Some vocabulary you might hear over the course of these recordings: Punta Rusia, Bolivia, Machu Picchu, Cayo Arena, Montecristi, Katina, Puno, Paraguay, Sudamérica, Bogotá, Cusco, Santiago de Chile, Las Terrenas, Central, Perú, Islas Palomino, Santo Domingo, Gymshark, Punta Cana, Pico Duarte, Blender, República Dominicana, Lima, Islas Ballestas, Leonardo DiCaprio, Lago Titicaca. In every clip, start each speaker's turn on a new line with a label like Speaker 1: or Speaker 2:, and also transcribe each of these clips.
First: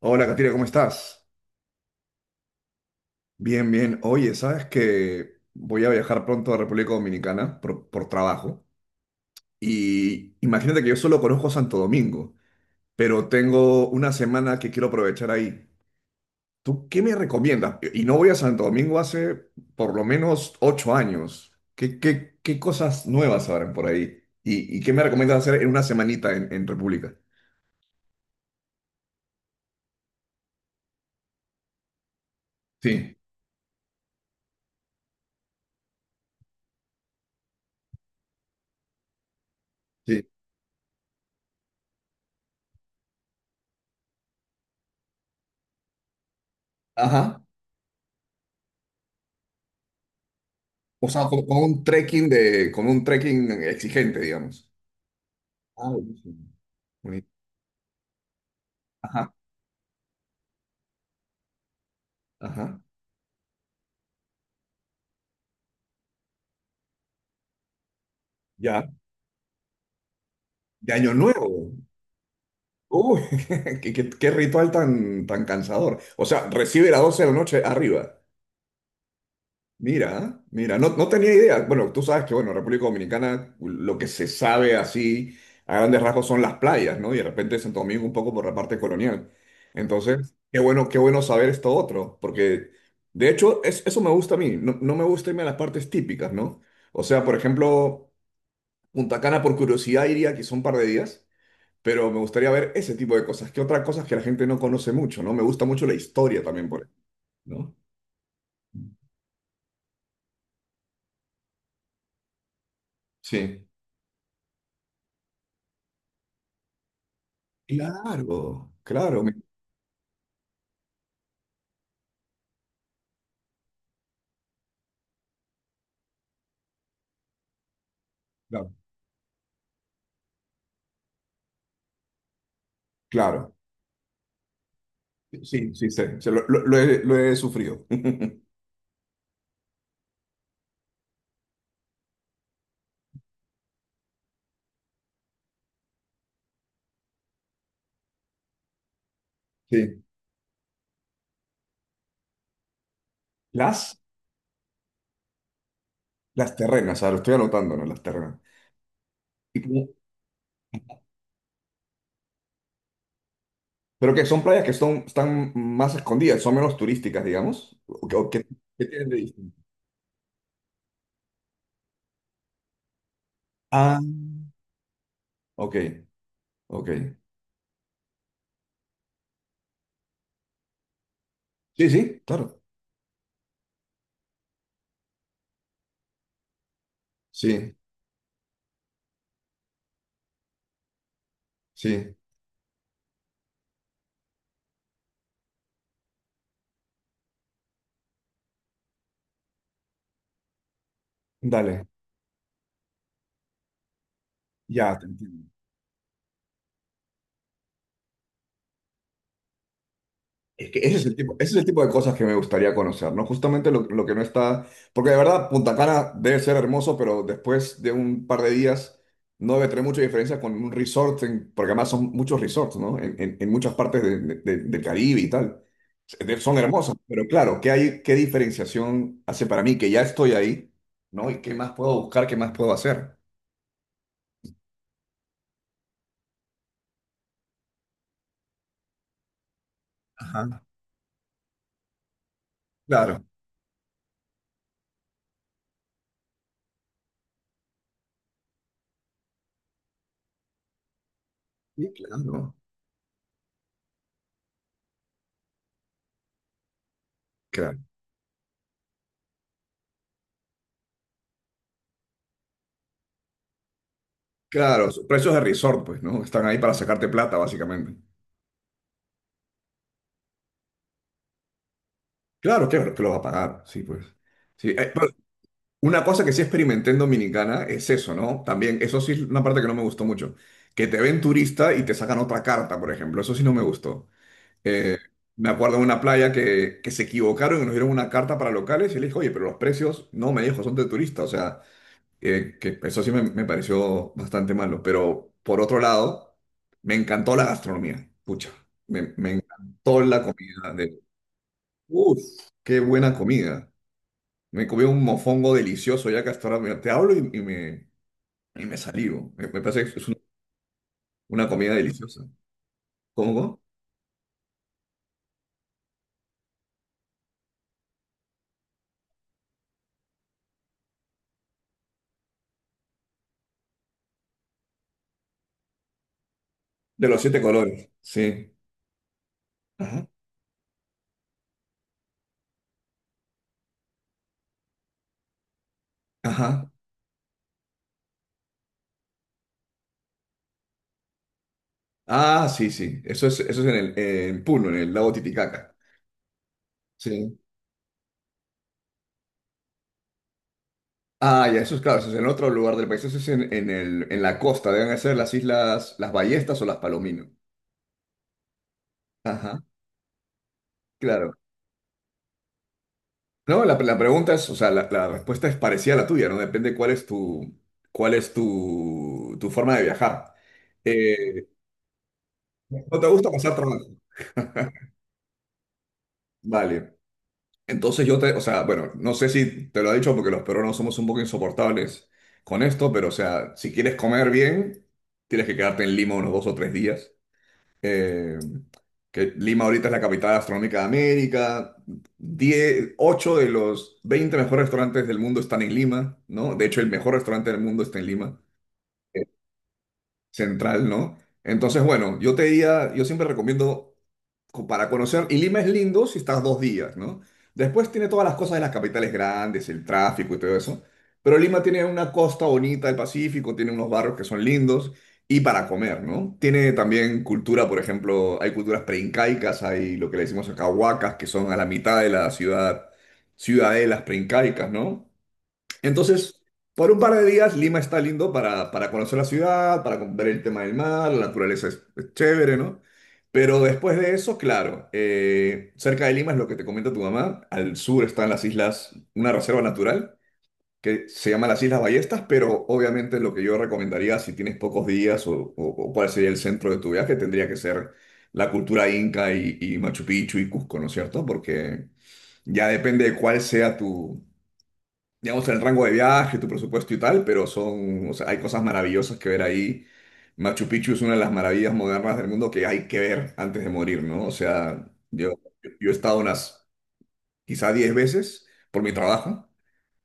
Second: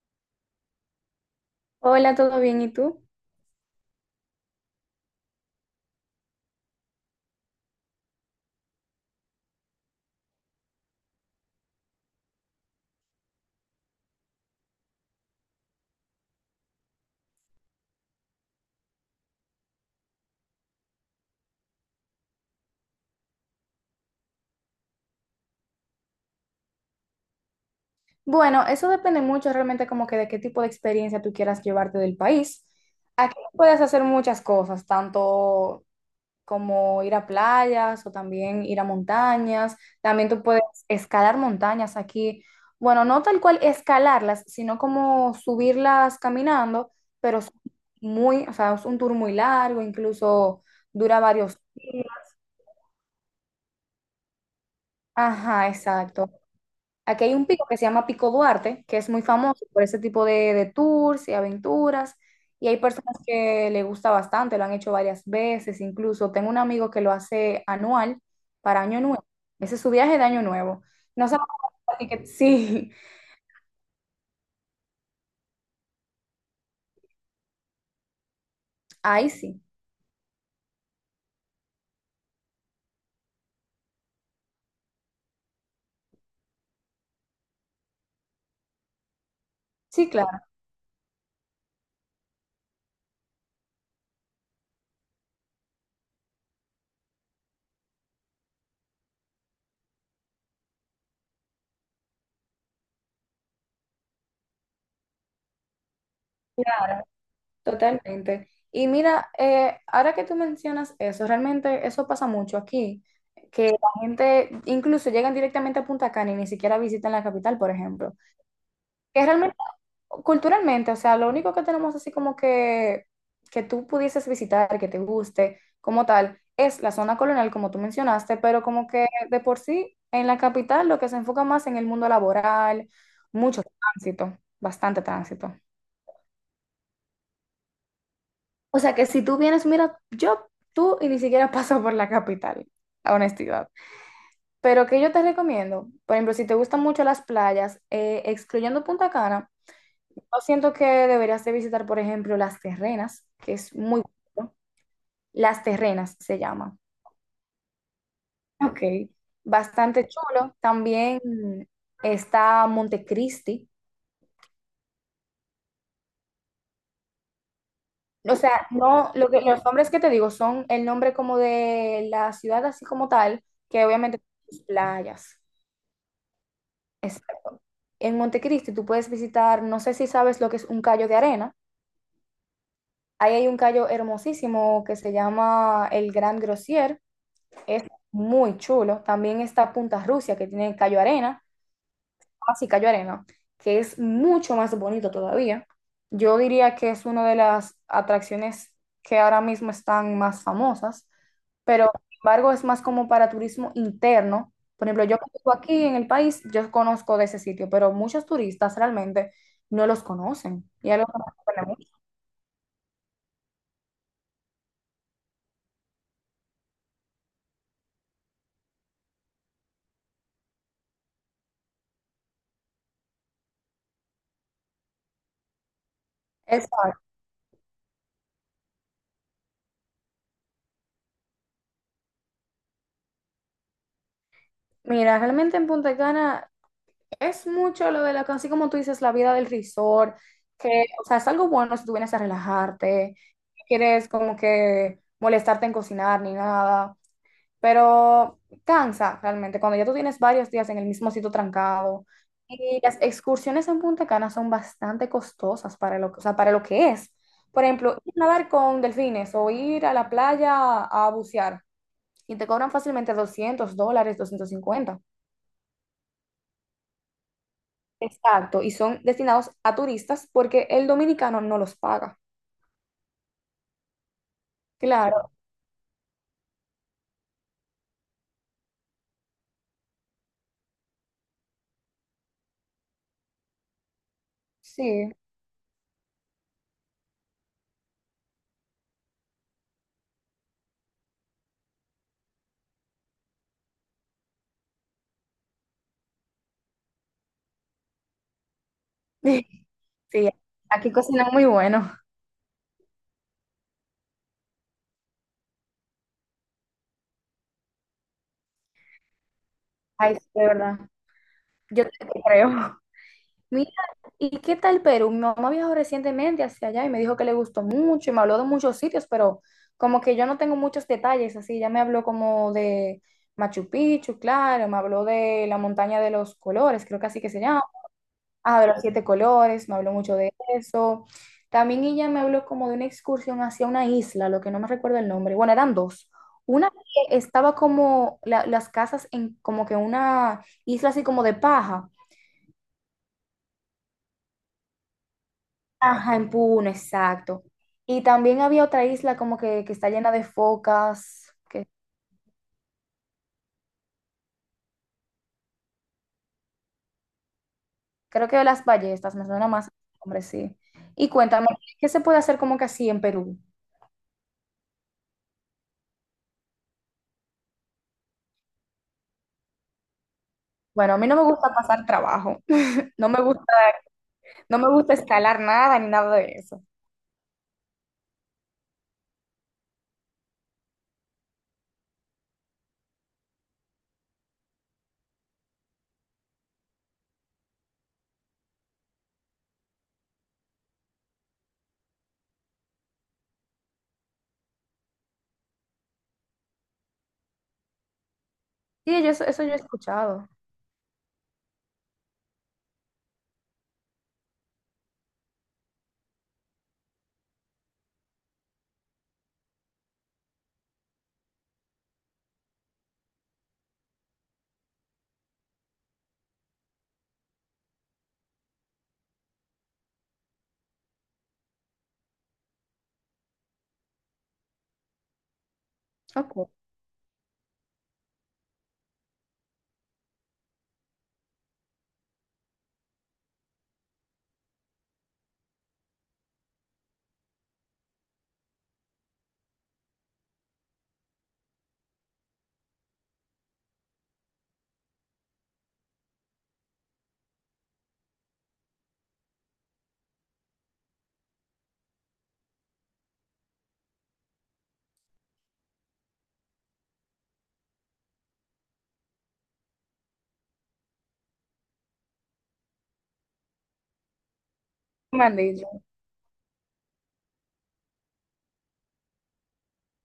Speaker 1: Hola, Katina, ¿cómo estás?
Speaker 2: Hola, ¿todo bien? ¿Y tú?
Speaker 1: Bien, bien. Oye, ¿sabes que voy a viajar pronto a República Dominicana por trabajo? Y imagínate que yo solo conozco Santo Domingo, pero tengo una semana que quiero aprovechar ahí. ¿Tú qué me recomiendas? Y no voy a Santo Domingo hace por lo menos 8 años. ¿Qué cosas nuevas habrán por ahí? ¿Y qué me recomiendas hacer en una semanita en República?
Speaker 2: Bueno, eso depende mucho realmente como que de qué tipo de experiencia tú quieras llevarte del país.
Speaker 1: Sí,
Speaker 2: Aquí puedes hacer muchas cosas, tanto como ir a playas o también ir a montañas.
Speaker 1: sí.
Speaker 2: También tú puedes escalar montañas aquí. Bueno, no tal cual escalarlas, sino como subirlas caminando, pero
Speaker 1: Ajá.
Speaker 2: son muy, o sea, es un tour muy largo, incluso
Speaker 1: O
Speaker 2: dura
Speaker 1: sea,
Speaker 2: varios días.
Speaker 1: con un trekking exigente, digamos.
Speaker 2: Ajá,
Speaker 1: Ah,
Speaker 2: exacto.
Speaker 1: buenísimo.
Speaker 2: Aquí
Speaker 1: Bonito.
Speaker 2: hay un pico que se llama Pico Duarte, que es muy
Speaker 1: Ajá,
Speaker 2: famoso por ese tipo de tours y aventuras. Y hay
Speaker 1: ajá.
Speaker 2: personas que le gusta bastante, lo han hecho varias veces, incluso tengo un amigo que lo hace anual para
Speaker 1: Ya,
Speaker 2: Año Nuevo. Ese es su viaje de Año Nuevo.
Speaker 1: de Año
Speaker 2: No sabemos
Speaker 1: Nuevo.
Speaker 2: ni que sí,
Speaker 1: Uy, qué ritual tan cansador. O sea, recibe las 12 de la noche arriba.
Speaker 2: ahí sí,
Speaker 1: Mira, mira, no, no tenía idea. Bueno, tú sabes que, bueno, República Dominicana, lo que se sabe así a grandes rasgos son las playas, ¿no? Y de repente Santo Domingo un poco por la parte colonial.
Speaker 2: sí, claro,
Speaker 1: Entonces, qué bueno saber esto otro, porque de hecho eso me gusta a mí. No, no me gusta irme a las partes típicas, ¿no? O sea, por ejemplo, Punta Cana por curiosidad iría, que son un par de días, pero me gustaría ver ese tipo de cosas. ¿Qué otras cosas que la gente no conoce mucho, no? Me gusta mucho la historia también, por ejemplo, ¿no?
Speaker 2: totalmente. Y mira, ahora que tú mencionas eso, realmente eso pasa mucho aquí,
Speaker 1: Sí.
Speaker 2: que la gente incluso llegan directamente a Punta Cana y ni siquiera visitan la capital, por ejemplo
Speaker 1: Claro, claro,
Speaker 2: que
Speaker 1: me-
Speaker 2: realmente culturalmente, o sea, lo único que tenemos así como que tú pudieses visitar, que te guste, como tal, es la zona colonial, como tú mencionaste, pero
Speaker 1: claro,
Speaker 2: como que de por sí en la capital lo que se enfoca más en el mundo laboral,
Speaker 1: claro.
Speaker 2: mucho tránsito, bastante tránsito.
Speaker 1: Sí, sí, sé, sé, lo he sufrido.
Speaker 2: O sea que si tú vienes, mira, yo, tú y ni siquiera paso por la capital, la honestidad. Pero que yo te recomiendo, por ejemplo, si te gustan mucho las playas, excluyendo Punta Cana,
Speaker 1: Sí.
Speaker 2: yo siento que deberías de visitar, por ejemplo, Las Terrenas, que es
Speaker 1: Las,
Speaker 2: muy bonito. Las Terrenas se
Speaker 1: las
Speaker 2: llama.
Speaker 1: Terrenas, ah, lo estoy anotando, ¿no? Las Terrenas.
Speaker 2: Ok.
Speaker 1: Y como-
Speaker 2: Bastante chulo. También está Montecristi.
Speaker 1: pero que son playas que están más escondidas, son menos turísticas, digamos. ¿O, qué- o
Speaker 2: O
Speaker 1: qué-
Speaker 2: sea,
Speaker 1: qué tienen
Speaker 2: no,
Speaker 1: de
Speaker 2: lo que, los
Speaker 1: distinto?
Speaker 2: nombres que te digo son el nombre como de la ciudad así como tal, que
Speaker 1: Ah,
Speaker 2: obviamente tiene sus playas.
Speaker 1: ok, ok.
Speaker 2: Exacto. En Montecristi tú puedes visitar, no sé si sabes lo que es un callo de arena.
Speaker 1: Sí, sí, claro.
Speaker 2: Ahí hay un callo hermosísimo que se llama el Gran Grosier.
Speaker 1: Sí.
Speaker 2: Es muy chulo. También está Punta Rusia, que tiene Cayo Arena,
Speaker 1: Sí,
Speaker 2: así Cayo Arena, que es mucho más bonito todavía. Yo diría que es una de las atracciones que ahora mismo están más famosas,
Speaker 1: dale,
Speaker 2: pero sin embargo es más como para turismo interno. Por
Speaker 1: ya
Speaker 2: ejemplo,
Speaker 1: te
Speaker 2: yo que
Speaker 1: entiendo.
Speaker 2: vivo aquí en el país, yo conozco de ese sitio, pero muchos turistas realmente no los conocen.
Speaker 1: Es que
Speaker 2: Ya
Speaker 1: ese es
Speaker 2: los
Speaker 1: el tipo, ese es el tipo
Speaker 2: conocen.
Speaker 1: de cosas que me gustaría conocer, ¿no? Justamente lo que no está, porque de verdad Punta Cana debe ser hermoso, pero después de un par de días no debe tener mucha diferencia con un resort, porque además son muchos resorts, ¿no? En muchas partes del Caribe y tal. Son hermosos,
Speaker 2: Exacto.
Speaker 1: pero claro, qué diferenciación hace para mí que ya estoy ahí, no? ¿Y qué más puedo buscar, qué más puedo hacer?
Speaker 2: Mira, realmente en Punta Cana es mucho lo de la, así como tú dices, la vida del resort,
Speaker 1: Ajá.
Speaker 2: que, o sea, es algo bueno si tú vienes a relajarte,
Speaker 1: Claro.
Speaker 2: no quieres como que molestarte en cocinar ni nada, pero cansa realmente cuando ya tú tienes varios días en el mismo sitio
Speaker 1: Sí,
Speaker 2: trancado.
Speaker 1: claro.
Speaker 2: Y las excursiones en Punta Cana son bastante costosas para lo, o sea, para lo que es. Por
Speaker 1: Claro.
Speaker 2: ejemplo, ir a nadar con delfines o ir a la playa a bucear y te cobran fácilmente $200, doscientos
Speaker 1: Claro,
Speaker 2: cincuenta
Speaker 1: son precios de resort, pues, ¿no? Están ahí para sacarte plata, básicamente.
Speaker 2: Exacto, y son destinados a turistas porque el dominicano no los paga.
Speaker 1: Claro, que los va a pagar, sí, pues. Sí, pero
Speaker 2: Claro,
Speaker 1: una cosa que sí experimenté en Dominicana es eso, ¿no? También, eso sí es una parte que no me gustó mucho. Que te ven turista y te sacan otra carta, por ejemplo. Eso sí no me gustó. Eh,
Speaker 2: sí.
Speaker 1: me acuerdo de una playa que se equivocaron y nos dieron una carta para locales y le dije, oye, pero los precios, no, me dijo, son de turista. O sea, que eso sí me pareció bastante malo, pero por otro lado, me encantó la gastronomía, pucha, me encantó la
Speaker 2: Sí,
Speaker 1: comida
Speaker 2: aquí cocinan muy bueno.
Speaker 1: uff, qué buena comida, me comí un mofongo delicioso, ya que hasta ahora te hablo y me salivo, me parece que es
Speaker 2: Ay, sí, de verdad.
Speaker 1: una comida
Speaker 2: Yo no te
Speaker 1: deliciosa.
Speaker 2: creo.
Speaker 1: ¿Cómo? ¿Cómo?
Speaker 2: Mira, ¿y qué tal Perú? Mi mamá viajó recientemente hacia allá y me dijo que le gustó mucho y me habló de muchos sitios, pero como que yo no tengo muchos detalles, así ya me habló como de Machu Picchu, claro, me habló de la montaña de los colores, creo que
Speaker 1: De los
Speaker 2: así que
Speaker 1: siete
Speaker 2: se llama.
Speaker 1: colores, sí.
Speaker 2: Ah, de los siete colores, me habló
Speaker 1: Ajá.
Speaker 2: mucho de eso. También ella me habló como de una excursión hacia una isla, lo que no me recuerdo el nombre. Bueno, eran dos.
Speaker 1: Ajá.
Speaker 2: Una que estaba como la- las casas en como que una isla así como de paja.
Speaker 1: Ah, sí, sí, eso es en Puno, en el lago Titicaca.
Speaker 2: Ajá, en Puno,
Speaker 1: Sí.
Speaker 2: exacto. Y también había otra isla como que está llena de focas,
Speaker 1: Ah, ya,
Speaker 2: que
Speaker 1: eso es claro, eso es en otro lugar del país, eso es en la costa, deben ser las islas, las Ballestas o las Palomino.
Speaker 2: creo que de las ballestas, me suena
Speaker 1: Ajá,
Speaker 2: más, hombre, sí. Y
Speaker 1: claro.
Speaker 2: cuéntame, ¿qué se puede hacer como que así en Perú?
Speaker 1: No, la pregunta es, o sea, la respuesta es parecida a la tuya, ¿no? Depende cuál es tu forma de viajar.
Speaker 2: Bueno, a mí no me
Speaker 1: Eh,
Speaker 2: gusta pasar trabajo,
Speaker 1: ¿no te
Speaker 2: no me
Speaker 1: gusta
Speaker 2: gusta.
Speaker 1: pasar trabajo?
Speaker 2: No me gusta escalar nada ni nada de eso.
Speaker 1: Vale. Entonces o sea, bueno, no sé si te lo he dicho porque los peruanos somos un poco insoportables con esto, pero o sea, si quieres comer bien, tienes que quedarte en Lima unos 2 o 3 días. eh, que Lima ahorita es la capital gastronómica de América. 10, 8 de los 20 mejores restaurantes del mundo están en Lima, ¿no? De hecho, el mejor restaurante del mundo está en Lima
Speaker 2: Sí, yo, eso yo he escuchado.
Speaker 1: Central, ¿no? Entonces, bueno, yo te diría, yo siempre recomiendo para conocer, y Lima es lindo si estás 2 días, ¿no? Después tiene todas las cosas de las capitales grandes, el tráfico y todo eso, pero Lima tiene una costa bonita del Pacífico, tiene unos barrios que son lindos y para comer, ¿no? Tiene también cultura, por ejemplo, hay culturas preincaicas, hay lo que le decimos acá huacas, que son a la mitad de la ciudad, ciudadelas preincaicas, ¿no? Entonces,
Speaker 2: Ok,
Speaker 1: por un par de días, Lima está lindo para conocer la ciudad, para ver el tema del mar, la naturaleza es chévere, ¿no? Pero después de eso, claro, cerca de Lima es lo que te comenta tu mamá, al sur están las islas, una reserva natural que se llama las Islas Ballestas, pero obviamente lo que yo recomendaría si tienes pocos días o cuál sería el centro de tu viaje tendría que ser la cultura inca y Machu Picchu y Cusco, ¿no es cierto? Porque ya depende de cuál sea tu digamos, en el rango de viaje, tu presupuesto y tal, pero o sea, hay cosas maravillosas que ver ahí. Machu Picchu es una de las maravillas modernas del mundo que hay que ver antes de morir, ¿no? O sea,
Speaker 2: me
Speaker 1: yo,
Speaker 2: han dicho.
Speaker 1: yo he estado unas quizá 10 veces por mi trabajo,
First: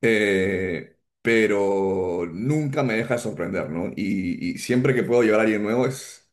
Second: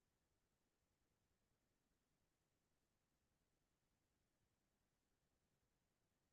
Speaker 1: pero nunca me deja de sorprender, ¿no? Y siempre que puedo llevar a alguien nuevo es,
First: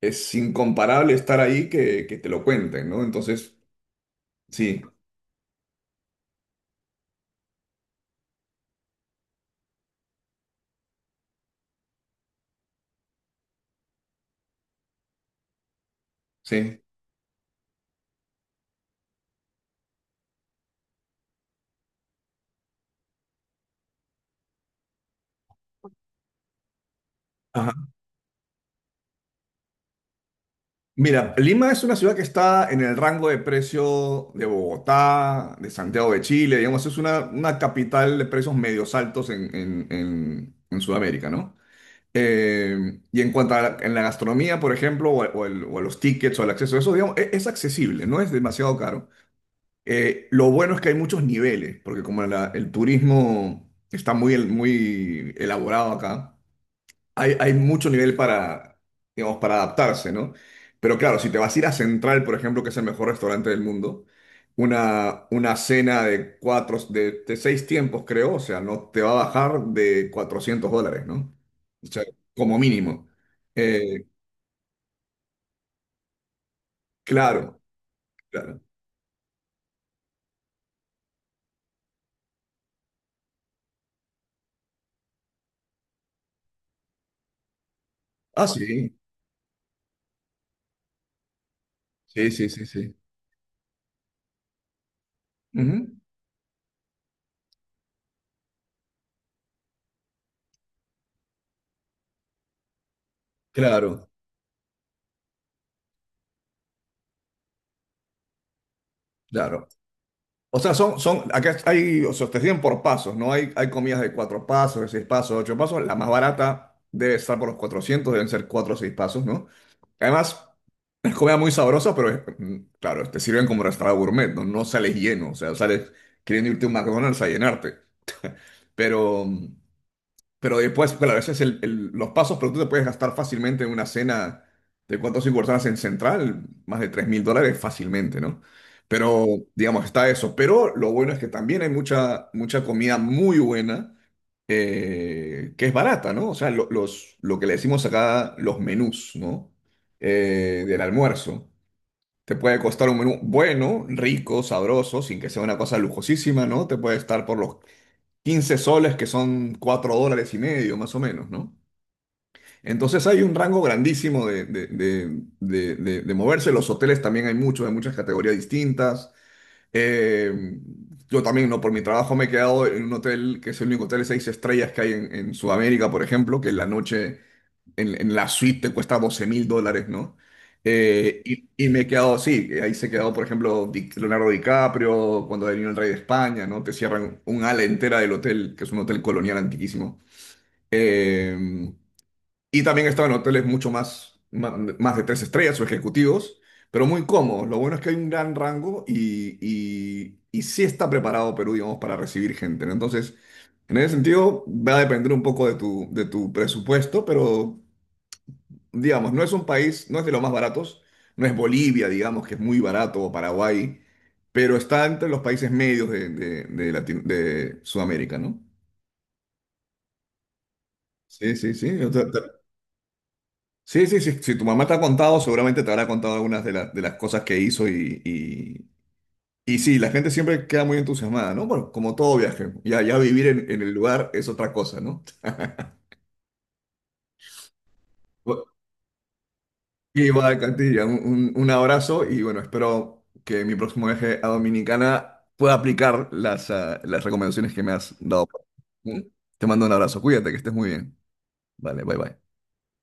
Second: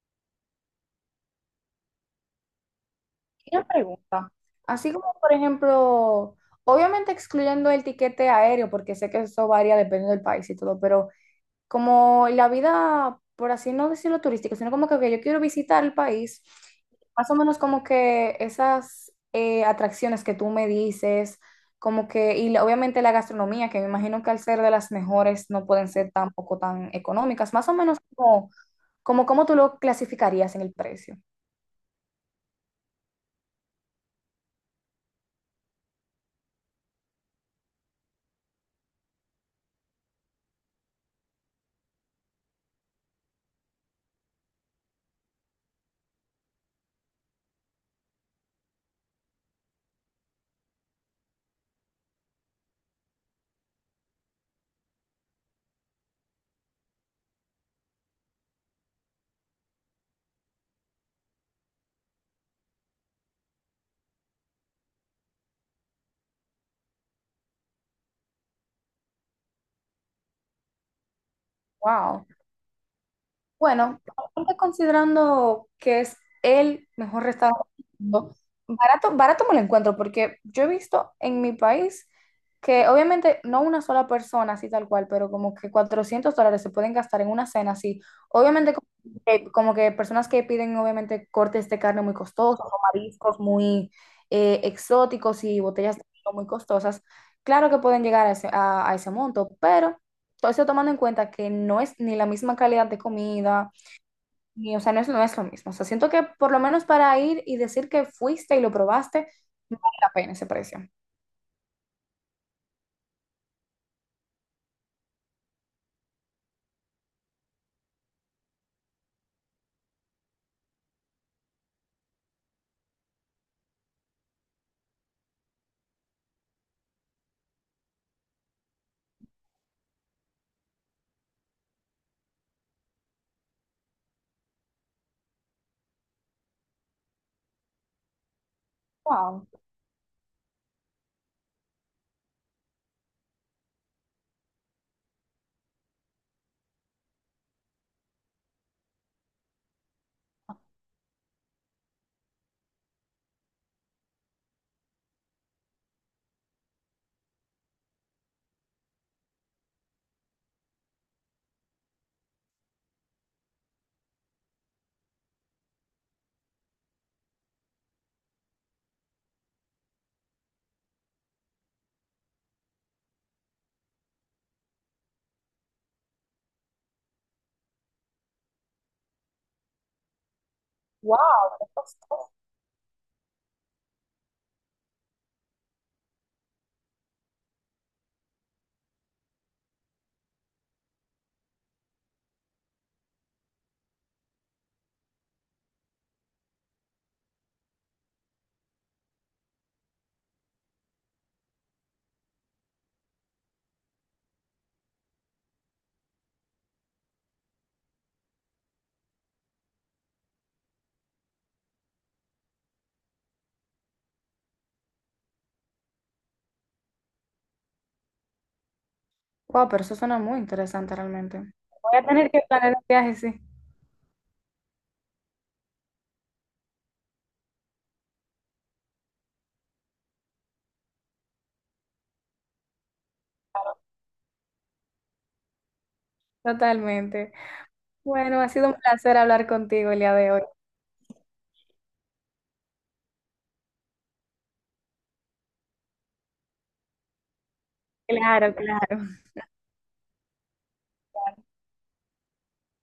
Speaker 1: es incomparable estar ahí que te lo cuenten, ¿no?
Speaker 2: Y
Speaker 1: Entonces,
Speaker 2: una pregunta.
Speaker 1: sí,
Speaker 2: Así como, por ejemplo, obviamente excluyendo el tiquete aéreo, porque sé que eso varía dependiendo del país y todo, pero como la vida, por así no decirlo turística, sino como que ok, yo quiero visitar el país,
Speaker 1: sí.
Speaker 2: más o menos como que esas atracciones que tú me dices, como que, y la- obviamente la gastronomía, que me imagino que al ser de las mejores no pueden ser tampoco tan económicas, más o menos como, como, ¿cómo tú lo clasificarías en el precio?
Speaker 1: Mira, Lima es una ciudad que está en el rango de precio de Bogotá, de Santiago de Chile, digamos, es una capital de precios medios altos en Sudamérica, ¿no? Y en cuanto en la gastronomía, por ejemplo, o a los tickets o al acceso a eso, digamos, es accesible, no es demasiado caro. Lo bueno es que hay muchos niveles, porque como el turismo está muy elaborado acá, hay mucho nivel digamos, para adaptarse, ¿no? Pero claro, si te vas a ir a Central, por ejemplo, que es el mejor restaurante del mundo, una cena de seis tiempos, creo, o sea, no te va a bajar de $400, ¿no? O sea,
Speaker 2: Wow.
Speaker 1: como mínimo.
Speaker 2: Bueno,
Speaker 1: Eh,
Speaker 2: aparte considerando que es el mejor
Speaker 1: claro,
Speaker 2: restaurante del mundo,
Speaker 1: claro.
Speaker 2: barato, barato me lo encuentro, porque yo he visto en mi país que obviamente no una sola persona así tal cual, pero como que $400 se pueden gastar en una cena así.
Speaker 1: Ah,
Speaker 2: Obviamente
Speaker 1: sí,
Speaker 2: como que personas que piden obviamente cortes de carne muy
Speaker 1: sí, sí, sí,
Speaker 2: costosos o
Speaker 1: sí.
Speaker 2: mariscos muy exóticos y
Speaker 1: Ujú,
Speaker 2: botellas de vino muy costosas, claro que pueden llegar a ese, a ese monto, pero todo eso tomando en cuenta que no es ni la misma calidad de comida,
Speaker 1: claro,
Speaker 2: ni, o sea, no es, no es lo mismo. O sea, siento que por lo menos para ir y decir que fuiste y lo probaste,
Speaker 1: claro.
Speaker 2: no vale la pena ese
Speaker 1: O sea,
Speaker 2: precio.
Speaker 1: acá hay, o sea, te siguen por pasos, ¿no? Hay comidas de cuatro pasos, de seis pasos, de ocho pasos. La más barata debe estar por los 400. Deben ser cuatro o seis pasos, ¿no? Además, es comida muy sabrosa, pero claro, te sirven como restaurante gourmet, ¿no? No sales lleno, o sea, sales queriendo irte a un McDonald's a llenarte. Pero, mm, pero después, claro, a veces los pasos, pero tú te puedes gastar fácilmente en una cena de cuatro o cinco personas en Central, más de $3.000 fácilmente, ¿no? Pero,
Speaker 2: Wow,
Speaker 1: digamos, está eso. Pero lo bueno es que también hay mucha, mucha comida muy buena, que es barata, ¿no? O sea, lo que le decimos acá, los menús, ¿no? Del almuerzo. Te puede costar un menú bueno, rico, sabroso, sin que sea una cosa lujosísima, ¿no? Te puede estar por los 15 soles, que son $4,50, más o menos, ¿no? Entonces hay un rango grandísimo de moverse. Los hoteles también hay muchos, de muchas categorías distintas. Eh, yo también, ¿no? Por mi trabajo me he quedado en un hotel que es el único hotel de 6 estrellas que hay en Sudamérica, por ejemplo, que la noche en la suite te cuesta $12.000, ¿no? Eh, y,
Speaker 2: wow, qué
Speaker 1: y me he quedado
Speaker 2: costoso.
Speaker 1: así, ahí se quedó, por ejemplo, Leonardo DiCaprio, cuando vino el rey de España, ¿no? Te cierran un ala entera del hotel, que es un hotel colonial antiquísimo. Eh, y también estaba en hoteles mucho más, de 3 estrellas o ejecutivos, pero muy cómodos. Lo bueno es que hay un gran rango y sí está preparado Perú, digamos, para recibir gente, ¿no? Entonces, en ese sentido, va a depender un poco de tu presupuesto, pero digamos, no es un país, no es de los más baratos, no es Bolivia, digamos, que es muy barato, o Paraguay, pero está entre los países medios de Sudamérica, ¿no?
Speaker 2: Wow, pero eso suena muy interesante
Speaker 1: Sí,
Speaker 2: realmente.
Speaker 1: sí, sí. O
Speaker 2: Voy a
Speaker 1: sea,
Speaker 2: tener que planear un viaje, sí,
Speaker 1: sí, sí, sí. Si tu mamá te ha contado, seguramente te habrá contado algunas las de las cosas que hizo y sí, la gente siempre queda muy entusiasmada, ¿no? Bueno, como todo viaje, ya vivir en el lugar es otra cosa, ¿no?
Speaker 2: totalmente. Bueno, ha sido un placer hablar contigo el día de
Speaker 1: Igual,
Speaker 2: hoy.
Speaker 1: Cantilla, un abrazo y bueno, espero que mi próximo viaje a Dominicana pueda aplicar las recomendaciones que me has dado.
Speaker 2: Claro,
Speaker 1: ¿Mm?
Speaker 2: claro.
Speaker 1: Te mando un abrazo, cuídate, que estés muy bien. Vale, bye bye.